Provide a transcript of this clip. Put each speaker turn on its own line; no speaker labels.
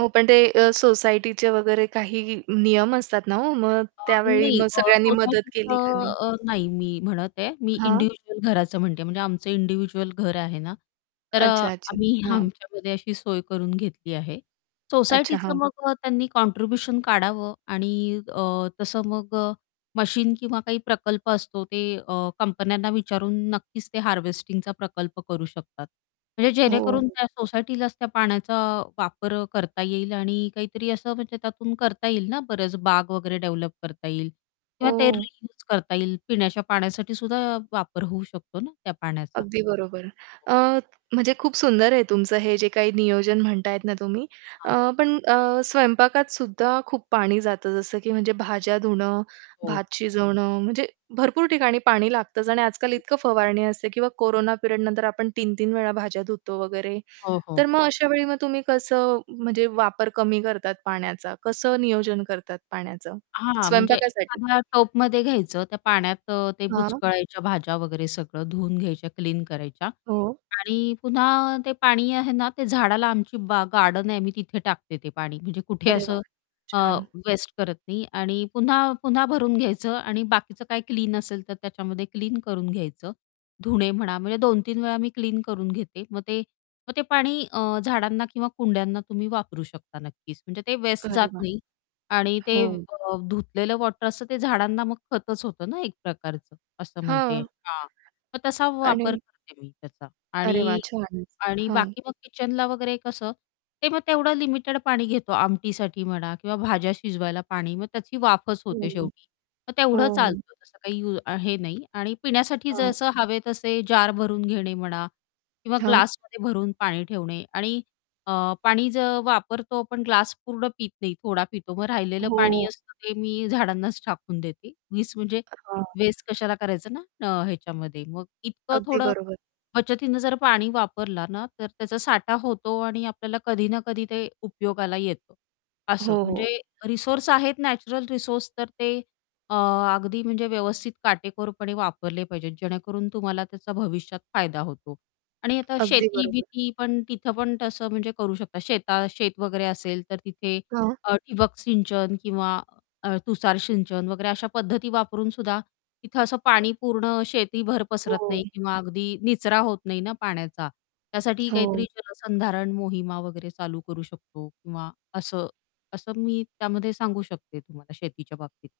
हो, पण ते अ, सोसायटीचे वगैरे काही नियम असतात ना, हो मग
अ,
त्यावेळी
नाही
मग
अ,
सगळ्यांनी मदत केली का
सोसायटीचं
नाही?
अ, नाही मी म्हणत आहे मी
हां.
इंडिव्हिज्युअल घराचं म्हणते म्हणजे आमचं इंडिव्हिज्युअल घर आहे ना, तर अ,
अच्छा-अच्छा.
आम्ही
हां.
आमच्यामध्ये अशी सोय करून घेतली आहे
अच्छा,
सोसायटीचं
हां.
मग अ, त्यांनी कॉन्ट्रिब्युशन काढावं आणि अ, तसं मग अ, मशीन किंवा काही प्रकल्प असतो ते अ, कंपन्यांना विचारून नक्कीच ते हार्वेस्टिंगचा प्रकल्प करू शकतात म्हणजे
हो,
जेणेकरून
हो.
त्या सोसायटीलाच त्या पाण्याचा वापर करता येईल आणि काहीतरी असं म्हणजे त्यातून करता येईल ना बरेच बाग वगैरे डेव्हलप करता येईल किंवा ते
हो.
रियूज करता येईल पिण्याच्या पाण्यासाठी सुद्धा वापर होऊ शकतो ना त्या पाण्याचा.
अगदी बरोबर. अ, म्हणजे खूप सुंदर आहे तुमचं हे जे काही नियोजन म्हणताय ना, तुम्ही. अ,
हां.
पण अ, स्वयंपाकात सुद्धा खूप पाणी जातं जसं की म्हणजे भाज्या धुणं,
हो.
भात शिजवणं म्हणजे भरपूर ठिकाणी पाणी लागतंच आणि आजकाल इतकं फवारणी असते किंवा कोरोना पीरियड नंतर आपण 3-3 वेळा भाज्या धुतो वगैरे
हो, हो.
तर मग अशा वेळी मग तुम्ही कसं म्हणजे वापर कमी करतात पाण्याचा, कसं नियोजन करतात पाण्याचं
हां, म्हणजे
स्वयंपाकासाठी.
एखाद्या टपमध्ये घ्यायचं त्या पाण्यात अ, ते
हां.
बुचकळायच्या भाज्या वगैरे सगळं धुवून घ्यायच्या, क्लीन करायच्या
हो.
आणि पुन्हा ते पाणी आहे ना, ते झाडाला आमची बा गार्डन आहे आम्ही तिथे टाकते ते पाणी. म्हणजे कुठे
अरे वाह!
असं अ,
छान.
वेस्ट करत नाही आणि पुन्हा-पुन्हा भरून घ्यायचं आणि बाकीचं काही क्लीन असेल तर त्याच्यामध्ये क्लीन करून घ्यायचं धुणे म्हणा म्हणजे 2-3 वेळा मी क्लीन करून घेते. मग ते मग ते पाणी अ, झाडांना किंवा कुंड्यांना तुम्ही वापरू शकता नक्कीच म्हणजे ते वेस्ट
अरे
जात
वाह!
नाही आणि ते
हो.
अ, धुतलेलं वॉटर असंत झाडांना मग खतच होतं ना, एक प्रकारचं असं म्हणते.
हां.
हां. मग तसा वापर
आणि
करते मी त्याचा
अरे वाह!
आणि
छान
आणि
हां.
बाकी मग किचनला वगैरे कसं ते मग तेवढं लिमिटेड पाणी घेतो आमटीसाठी म्हणा किंवा भाज्या शिजवायला पाणी मग त्याची वाफच
हं,
होते
हं.
शेवटी मग
हो
तेवढं
हो.
चालतं तसं काही यू अ, हे नाही. आणि पिण्यासाठी
हां.
जसं हवे तसे जार भरून घेणे म्हणा किंवा
हां.
ग्लासमध्ये भरून पाणी ठेवणे आणि अ, पाणी ज वापरतो पण ग्लास पूर्ण पीत नाही थोडा पितो मग राहिलेलं पाणी
हो.
असतं ते मी झाडांनाच टाकून देते उगीच म्हणजे
हां.
वेस्ट कशाला करायचं ना अ, ह्याच्यामध्ये मग इतकं
अगदी
थोडं
बरोबर.
बचतीनं जर पाणी वापरला ना, तर त्याचा साठा होतो आणि आपल्याला कधी ना, कधी ते उपयोगाला येतं असं
हो,
म्हणजे
हो.
रिसोर्स आहेत नॅचरल रिसोर्स तर ते अ, अगदी म्हणजे व्यवस्थित काटेकोरपणे वापरले पाहिजेत, जेणेकरून तुम्हाला त्याचा भविष्यात फायदा होतो आणि आता
अगदी बरोबर.
शेती-बिती पण तिथं पण तसं म्हणजे करू शकता शेता शेत वगैरे असेल, तर तिथे
हां.
अ, ठिबक सिंचन किंवा तुषार सिंचन वगैरे अशा पद्धती वापरून सुद्धा तिथं असं पाणी पूर्ण शेतीभर पसरत
हो.
नाही किंवा अगदी निचरा होत नाही ना पाण्याचा, त्यासाठी
हो.
काहीतरी जलसंधारण मोहिमा वगैरे चालू करू शकतो किंवा असं असं मी त्यामध्ये सांगू शकते तुम्हाला शेतीच्या बाबतीत.